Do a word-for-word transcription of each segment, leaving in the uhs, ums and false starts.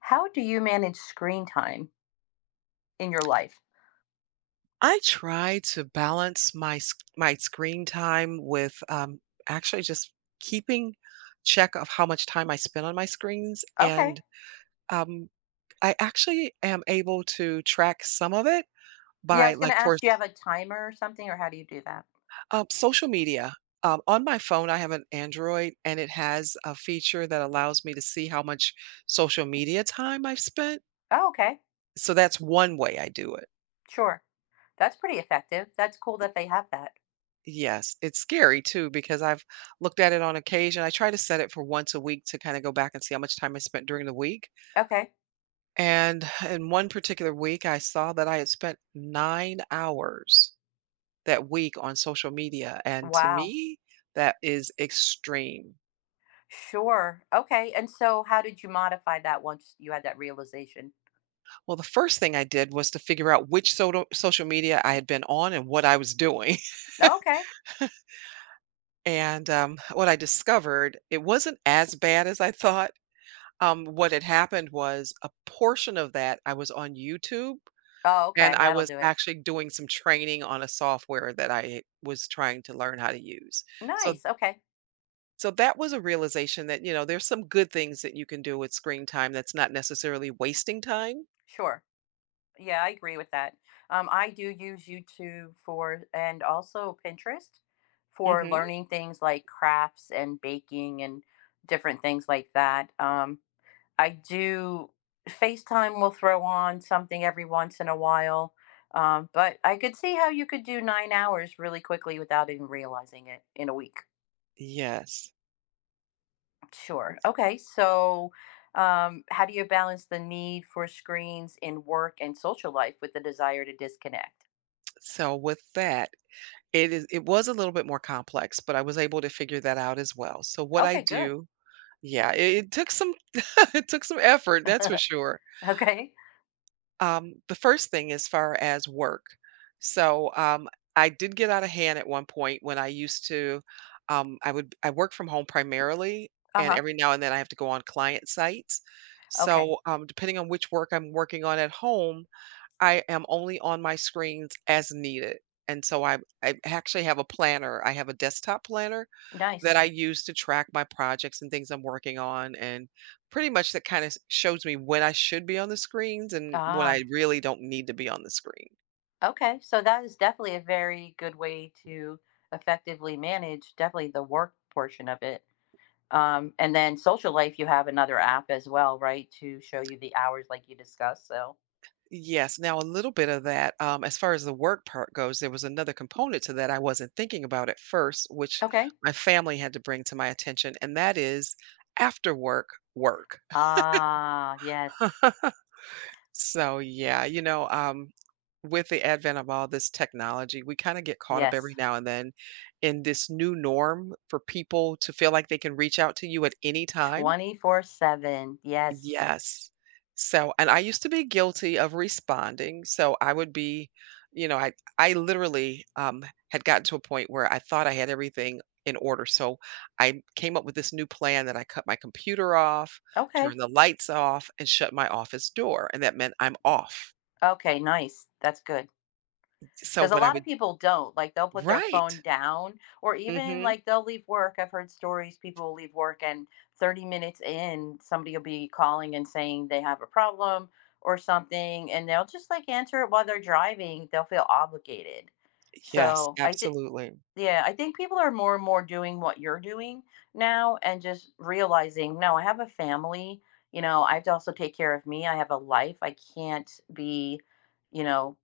How do you manage screen time in your life? I try to balance my s- my screen time with um, actually just keeping check of how much time I spend on my screens, Okay. and um, I actually am able to track some of it Yeah, I by was gonna like for ask, do you have a timer or something, or how do you do that? um, social media. Um, on my phone, I have an Android, and it has a feature that allows me to see how much social media time I've spent. Oh, okay. So that's one way I do it. Sure. That's pretty effective. That's cool that they have that. Yes, it's scary too because I've looked at it on occasion. I try to set it for once a week to kind of go back and see how much time I spent during the week. Okay. And in one particular week, I saw that I had spent nine hours that week on social media. And to Wow. me, that is extreme. Sure. Okay. And so how did you modify that once you had that realization? Well, the first thing I did was to figure out which so- social media I had been on and what I was doing. Okay. And um, what I discovered, it wasn't as bad as I thought. Um, what had happened was a portion of that I was on YouTube, Oh, and okay. I That'll was do it. actually doing some training on a software that I was trying to learn how to use. So Nice. Okay. so that was a realization that, you know, there's some good things that you can do with screen time that's not necessarily wasting time. Sure. Yeah, I agree with that. Um, I do use YouTube for and also Pinterest for Mhm. learning things like crafts and baking and different things like that. Um, I do FaceTime will throw on something every once in a while. Um, but I could see how you could do nine hours really quickly without even realizing it in a week. Yes. Sure. Okay. So, um, how do you balance the need for screens in work and social life with the desire to disconnect? So with that, it is it was a little bit more complex, but I was able to figure that out as well. So what I Okay, good. do, yeah, it, it took some it took some effort, that's for sure. Okay. Um, the first thing as far as work. So, um, I did get out of hand at one point when I used to um, I would I work from home primarily, and Uh-huh. every now and then I have to go on client sites. Okay. So, um, depending on which work I'm working on at home, I am only on my screens as needed. And so I I actually have a planner. I have a desktop planner that Nice. I use to track my projects and things I'm working on, and pretty much that kind of shows me when I should be on the screens and when Ah, I really don't need to be on the screen. okay. So that is definitely a very good way to effectively manage definitely the work portion of it. Um, and then social life, you have another app as well, right? To show you the hours like you discussed. So, Yes. Now, a little bit of that, um, as far as the work part goes, there was another component to that I wasn't thinking about at first, which okay. my family had to bring to my attention, and that is after work, work. Ah, yes. So, yeah, you know, um, with the advent of all this technology, we kind of get caught up Yes. every now and then in this new norm for people to feel like they can reach out to you at any time. twenty four seven. Yes. Yes. So, and I used to be guilty of responding. So I would be, you know, I I literally um, had gotten to a point where I thought I had everything in order. So I came up with this new plan that I cut my computer off, turn Okay. the lights off, and shut my office door, and that meant I'm off. Okay, nice. That's good. So Because a what I lot of would. people don't. Like, they'll put their phone Right. down, or even Mhm. like they'll leave work. I've heard stories people will leave work and thirty minutes in, somebody will be calling and saying they have a problem or something, and they'll just like answer it while they're driving. They'll feel obligated. Yes, So, I think, absolutely. yeah, I think people are more and more doing what you're doing now and just realizing, no, I have a family. You know, I have to also take care of me. I have a life. I can't be you know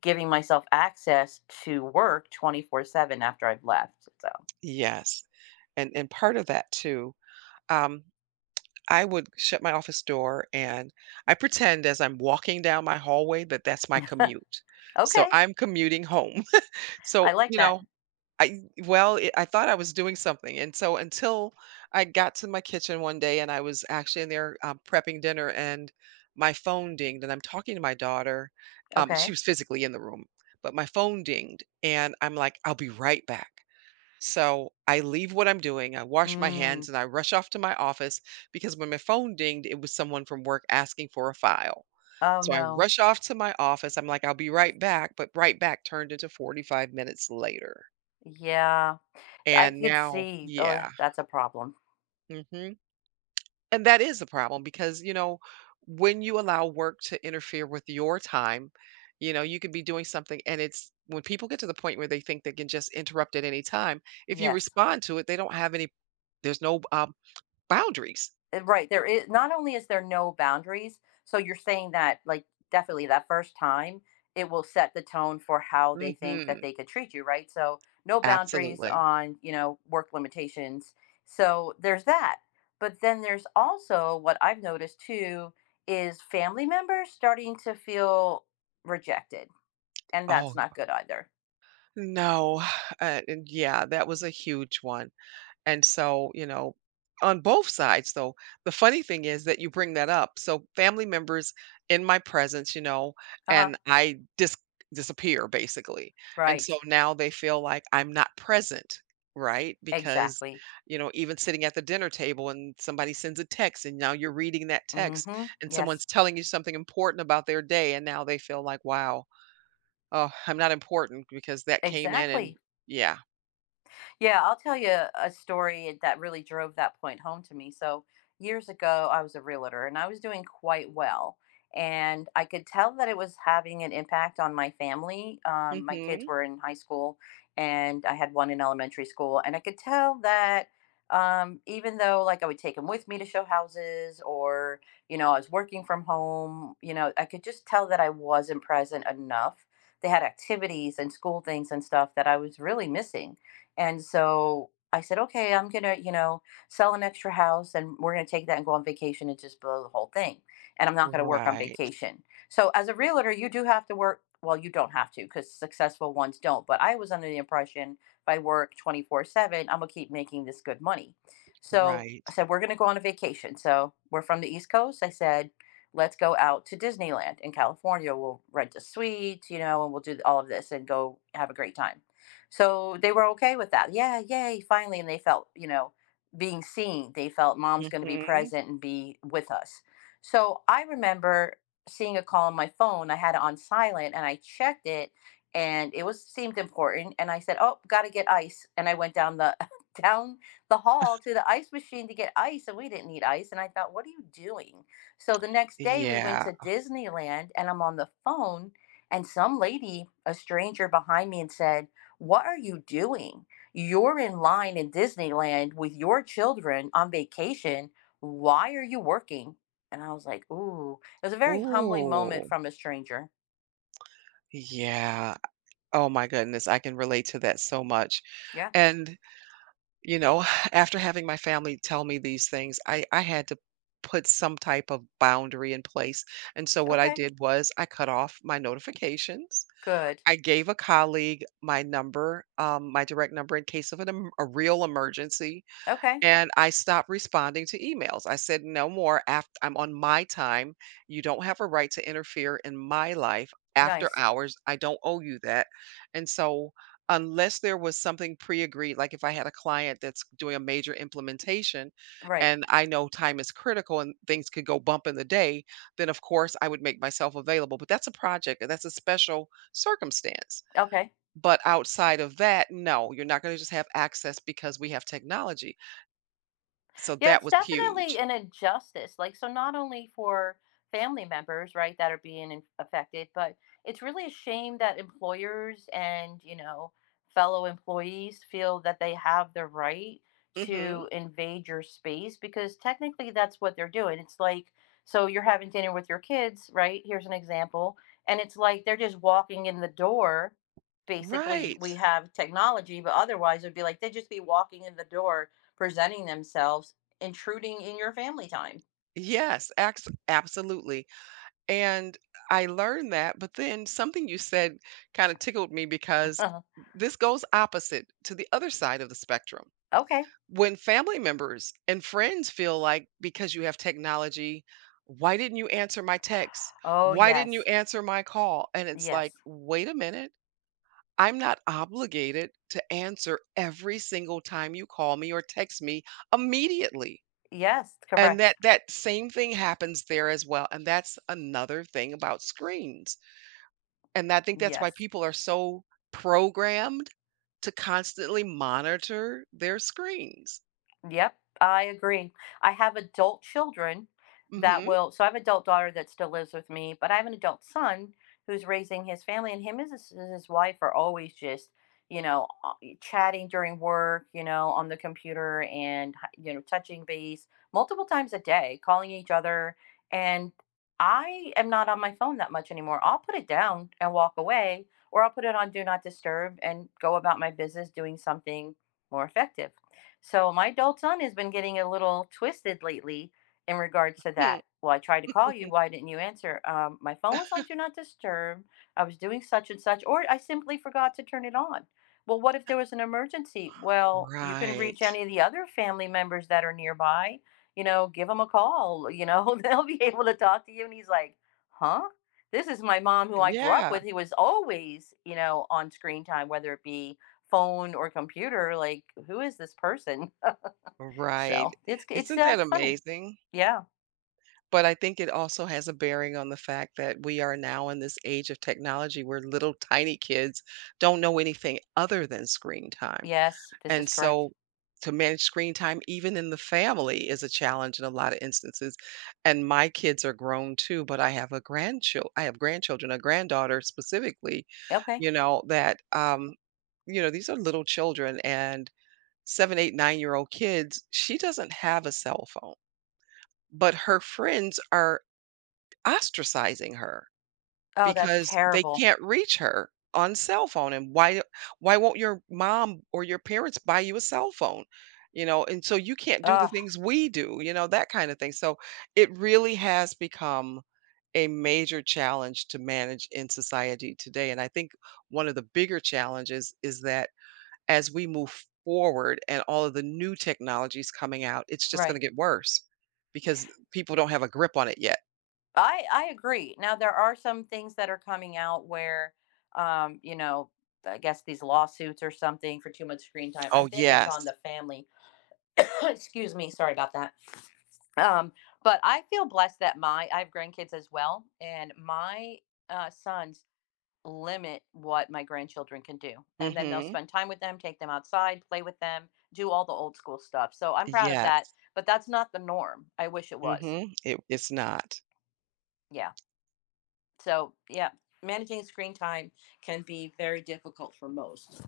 giving myself access to work twenty four seven after I've left. So, Yes, and and part of that too, um, I would shut my office door and I pretend as I'm walking down my hallway that that's my commute. So okay. I'm commuting home. I So, like you that. know I well, it I thought I was doing something, and so until I got to my kitchen one day and I was actually in there, um, prepping dinner and my phone dinged, and I'm talking to my daughter, um, she Okay. was physically in the room, but my phone dinged, and I'm like, "I'll be right back." So, I leave what I'm doing, I wash my Mm. hands, and I rush off to my office because when my phone dinged, it was someone from work asking for a file. Oh, So, I no. rush off to my office, I'm like, "I'll be right back," but right back turned into forty-five minutes later. Yeah. I And could now see. Oh, yeah, that's a problem. mhm, and that is a problem because, you know, when you allow work to interfere with your time, you know, you could be doing something and it's when people get to the point where they think they can just interrupt at any time, if you Yes. respond to it, they don't have any there's no, um, boundaries. Uh, Right. There is Not only is there no boundaries, so you're saying that like definitely that first time it will set the tone for how they think that Mhm, they could treat you, right? So no boundaries absolutely. on, you know, work limitations. So there's that. But then there's also what I've noticed too is family members starting to feel rejected, and that's Oh, not good either. no, uh, and yeah, that was a huge one. And so, you know, on both sides, though, the funny thing is that you bring that up. So family members in my presence, you know, Uh-huh. and I dis- disappear basically. And Right. so now they feel like I'm not present, right? Because, Exactly. you know, even sitting at the dinner table and somebody sends a text and now you're reading that text Mhm. and Yes. someone's telling you something important about their day. And now they feel like, wow, oh, I'm not important because that came in and Exactly. yeah. Yeah, I'll tell you a story that really drove that point home to me. So, years ago, I was a realtor and I was doing quite well. And I could tell that it was having an impact on my family. Um, my kids Hmm. were in high school and I had one in elementary school. And I could tell that um, even though, like, I would take them with me to show houses or, you know, I was working from home, you know, I could just tell that I wasn't present enough. They had activities and school things and stuff that I was really missing, and so I said, okay, I'm going to, you know, sell an extra house and we're going to take that and go on vacation and just blow the whole thing. And I'm not going to work on Right. vacation. So as a realtor, you do have to work. Well, you don't have to because successful ones don't. But I was under the impression if I work twenty four seven, I'm going to keep making this good money. So Right. I said, we're going to go on a vacation. So we're from the East Coast. I said, let's go out to Disneyland in California. We'll rent a suite, you know, and we'll do all of this and go have a great time. So they were okay with that. Yeah, yay, finally. And they felt, you know, being seen. They felt mom's going to be Mhm. present and be with us. So I remember seeing a call on my phone. I had it on silent and I checked it and it was, seemed important. And I said, oh, gotta get ice. And I went down the down the hall to the ice machine to get ice, and we didn't need ice. And I thought, what are you doing? So the next day we went Yeah. to Disneyland and I'm on the phone, and some lady, a stranger behind me, and said, what are you doing? You're in line in Disneyland with your children on vacation. Why are you working? And I was like, ooh, it was a very humbling moment Ooh. from a stranger. Yeah. Oh my goodness, I can relate to that so much. Yeah. And, you know, after having my family tell me these things, I I had to put some type of boundary in place. And so what I Okay. did was I cut off my notifications. Good. I gave a colleague my number, um, my direct number in case of an em- a real emergency. Okay. And I stopped responding to emails. I said, "No more. After I'm on my time. You don't have a right to interfere in my life after Nice. hours. I don't owe you that." And so, unless there was something pre-agreed, like if I had a client that's doing a major implementation, Right. and I know time is critical and things could go bump in the day, then of course I would make myself available. But that's a project and that's a special circumstance. Okay. But outside of that, no, you're not going to just have access because we have technology so Yeah, that it's was definitely huge. an injustice. Like, so not only for family members, right, that are being in- affected, but it's really a shame that employers and, you know, fellow employees feel that they have the right to Mhm. invade your space, because technically that's what they're doing. It's like, so you're having dinner with your kids, right? Here's an example. And it's like they're just walking in the door. Basically, Right. we have technology, but otherwise it would be like they'd just be walking in the door, presenting themselves, intruding in your family time. Yes, ax absolutely. And I learned that, but then something you said kinda tickled me because this goes opposite to the other side of the spectrum. Okay. When family members and friends feel like because you have technology, "Why didn't you answer my text? Oh, Why didn't you yes. answer my call?" And it's like, Yes. "Wait a minute. I'm not obligated to answer every single time you call me or text me immediately." Yes. And Correct. that that same thing happens there as well, and that's another thing about screens, and I think that's why Yes. people are so programmed to constantly monitor their screens. Yep, I agree. I have adult children that Mhm, will, so I have an adult daughter that still lives with me, but I have an adult son who's raising his family, and him and his, and his wife are always just, you know, uh, chatting during work, you know, on the computer and, you know, touching base multiple times a day, calling each other. And I am not on my phone that much anymore. I'll put it down and walk away, or I'll put it on do not disturb and go about my business doing something more effective. So my adult son has been getting a little twisted lately in regards to hmm. that. Well, I tried to call you. Why didn't you answer? Um, my phone was on Do Not Disturb. I was doing such and such, or I simply forgot to turn it on. Well, what if there was an emergency? Well, you can reach Right. any of the other family members that are nearby. You know, give them a call. You know, they'll be able to talk to you. And he's like, huh? This is my mom who I grew up Yeah. with, who was always, you know, on screen time, whether it be phone or computer, like, who is this person? Right. So, it's it's, Isn't uh, that funny. amazing? Yeah. But I think it also has a bearing on the fact that we are now in this age of technology where little tiny kids don't know anything other than screen time. Yes, this is And correct. so to manage screen time, even in the family, is a challenge in a lot of instances. And my kids are grown too, but I have a grandchild. I have grandchildren, a granddaughter specifically, Okay. you know, that, um, you know, these are little children and seven, eight, nine year old kids. She doesn't have a cell phone, but her friends are ostracizing her Oh, that's because they terrible. can't reach her on cell phone, and why why won't your mom or your parents buy you a cell phone? You know, and so you can't do the Oh, things we do, you know, that kind of thing. So it really has become a major challenge to manage in society today, and I think one of the bigger challenges is that as we move forward and all of the new technologies coming out, it's just right. gonna get worse because people don't have a grip on it yet. I I agree. Now there are some things that are coming out where, um, you know, I guess these lawsuits or something for too much screen time. I Oh, think it's on yes. the family. Excuse me, sorry about that. Um, but I feel blessed that my I have grandkids as well, and my, uh, sons limit what my grandchildren can do. And then they'll Mhm. spend time with them, take them outside, play with them, do all the old school stuff. So I'm proud of that, Yes. but that's not the norm. I wish it was. Mhm. It it's not. Yeah. So, yeah, managing screen time can be very difficult for most.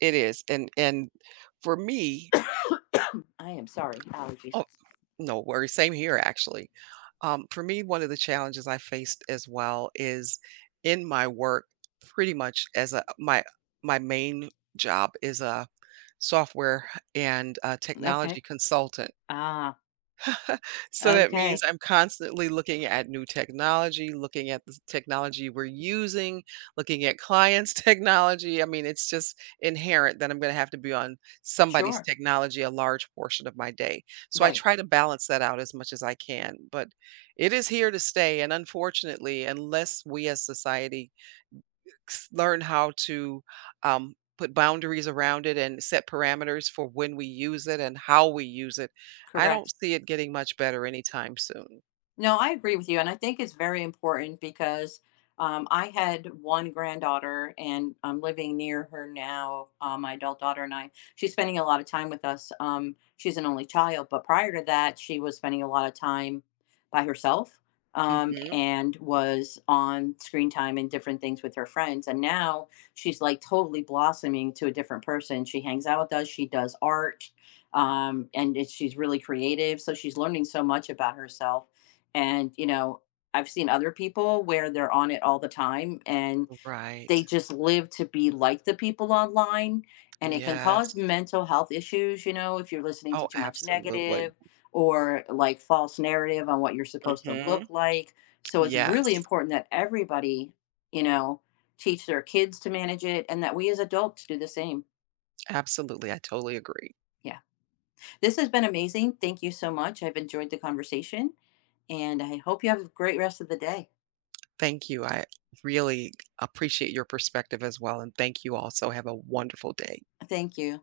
It is, and and for me. I am sorry, allergies. Oh, no worries, same here actually. Um, for me, one of the challenges I faced as well is in my work pretty much as a my my main job is a software and a Okay. technology consultant. Ah, So that means okay. I'm constantly looking at new technology, looking at the technology we're using, looking at clients' technology. I mean, it's just inherent that I'm going to have to be on somebody's Sure. technology a large portion of my day. So I Right. try to balance that out as much as I can. But it is here to stay. And unfortunately, unless we as society s- learn how to um, put boundaries around it and set parameters for when we use it and how we use it. I don't Correct. see it getting much better anytime soon. No, I agree with you, and I think it's very important because um, I had one granddaughter, and I'm living near her now. Uh, my adult daughter and I, she's spending a lot of time with us. Um, she's an only child, but prior to that, she was spending a lot of time by herself, um, Hmm. and was on screen time and different things with her friends. And now she's like totally blossoming to a different person. She hangs out with us, she does art. Um, and it, she's really creative, so she's learning so much about herself, and, you know, I've seen other people where they're on it all the time and Right. they just live to be like the people online. And it can cause Yes. mental health issues, you know, if you're listening to Oh, too much absolutely. negative or like false narrative on what you're supposed to Hmm. look like. So it's really Yes. important that everybody, you know, teach their kids to manage it and that we as adults do the same. Absolutely. I totally agree. Yeah. This has been amazing. Thank you so much. I've enjoyed the conversation and I hope you have a great rest of the day. Thank you. I really appreciate your perspective as well, and thank you also. Have a wonderful day. Thank you.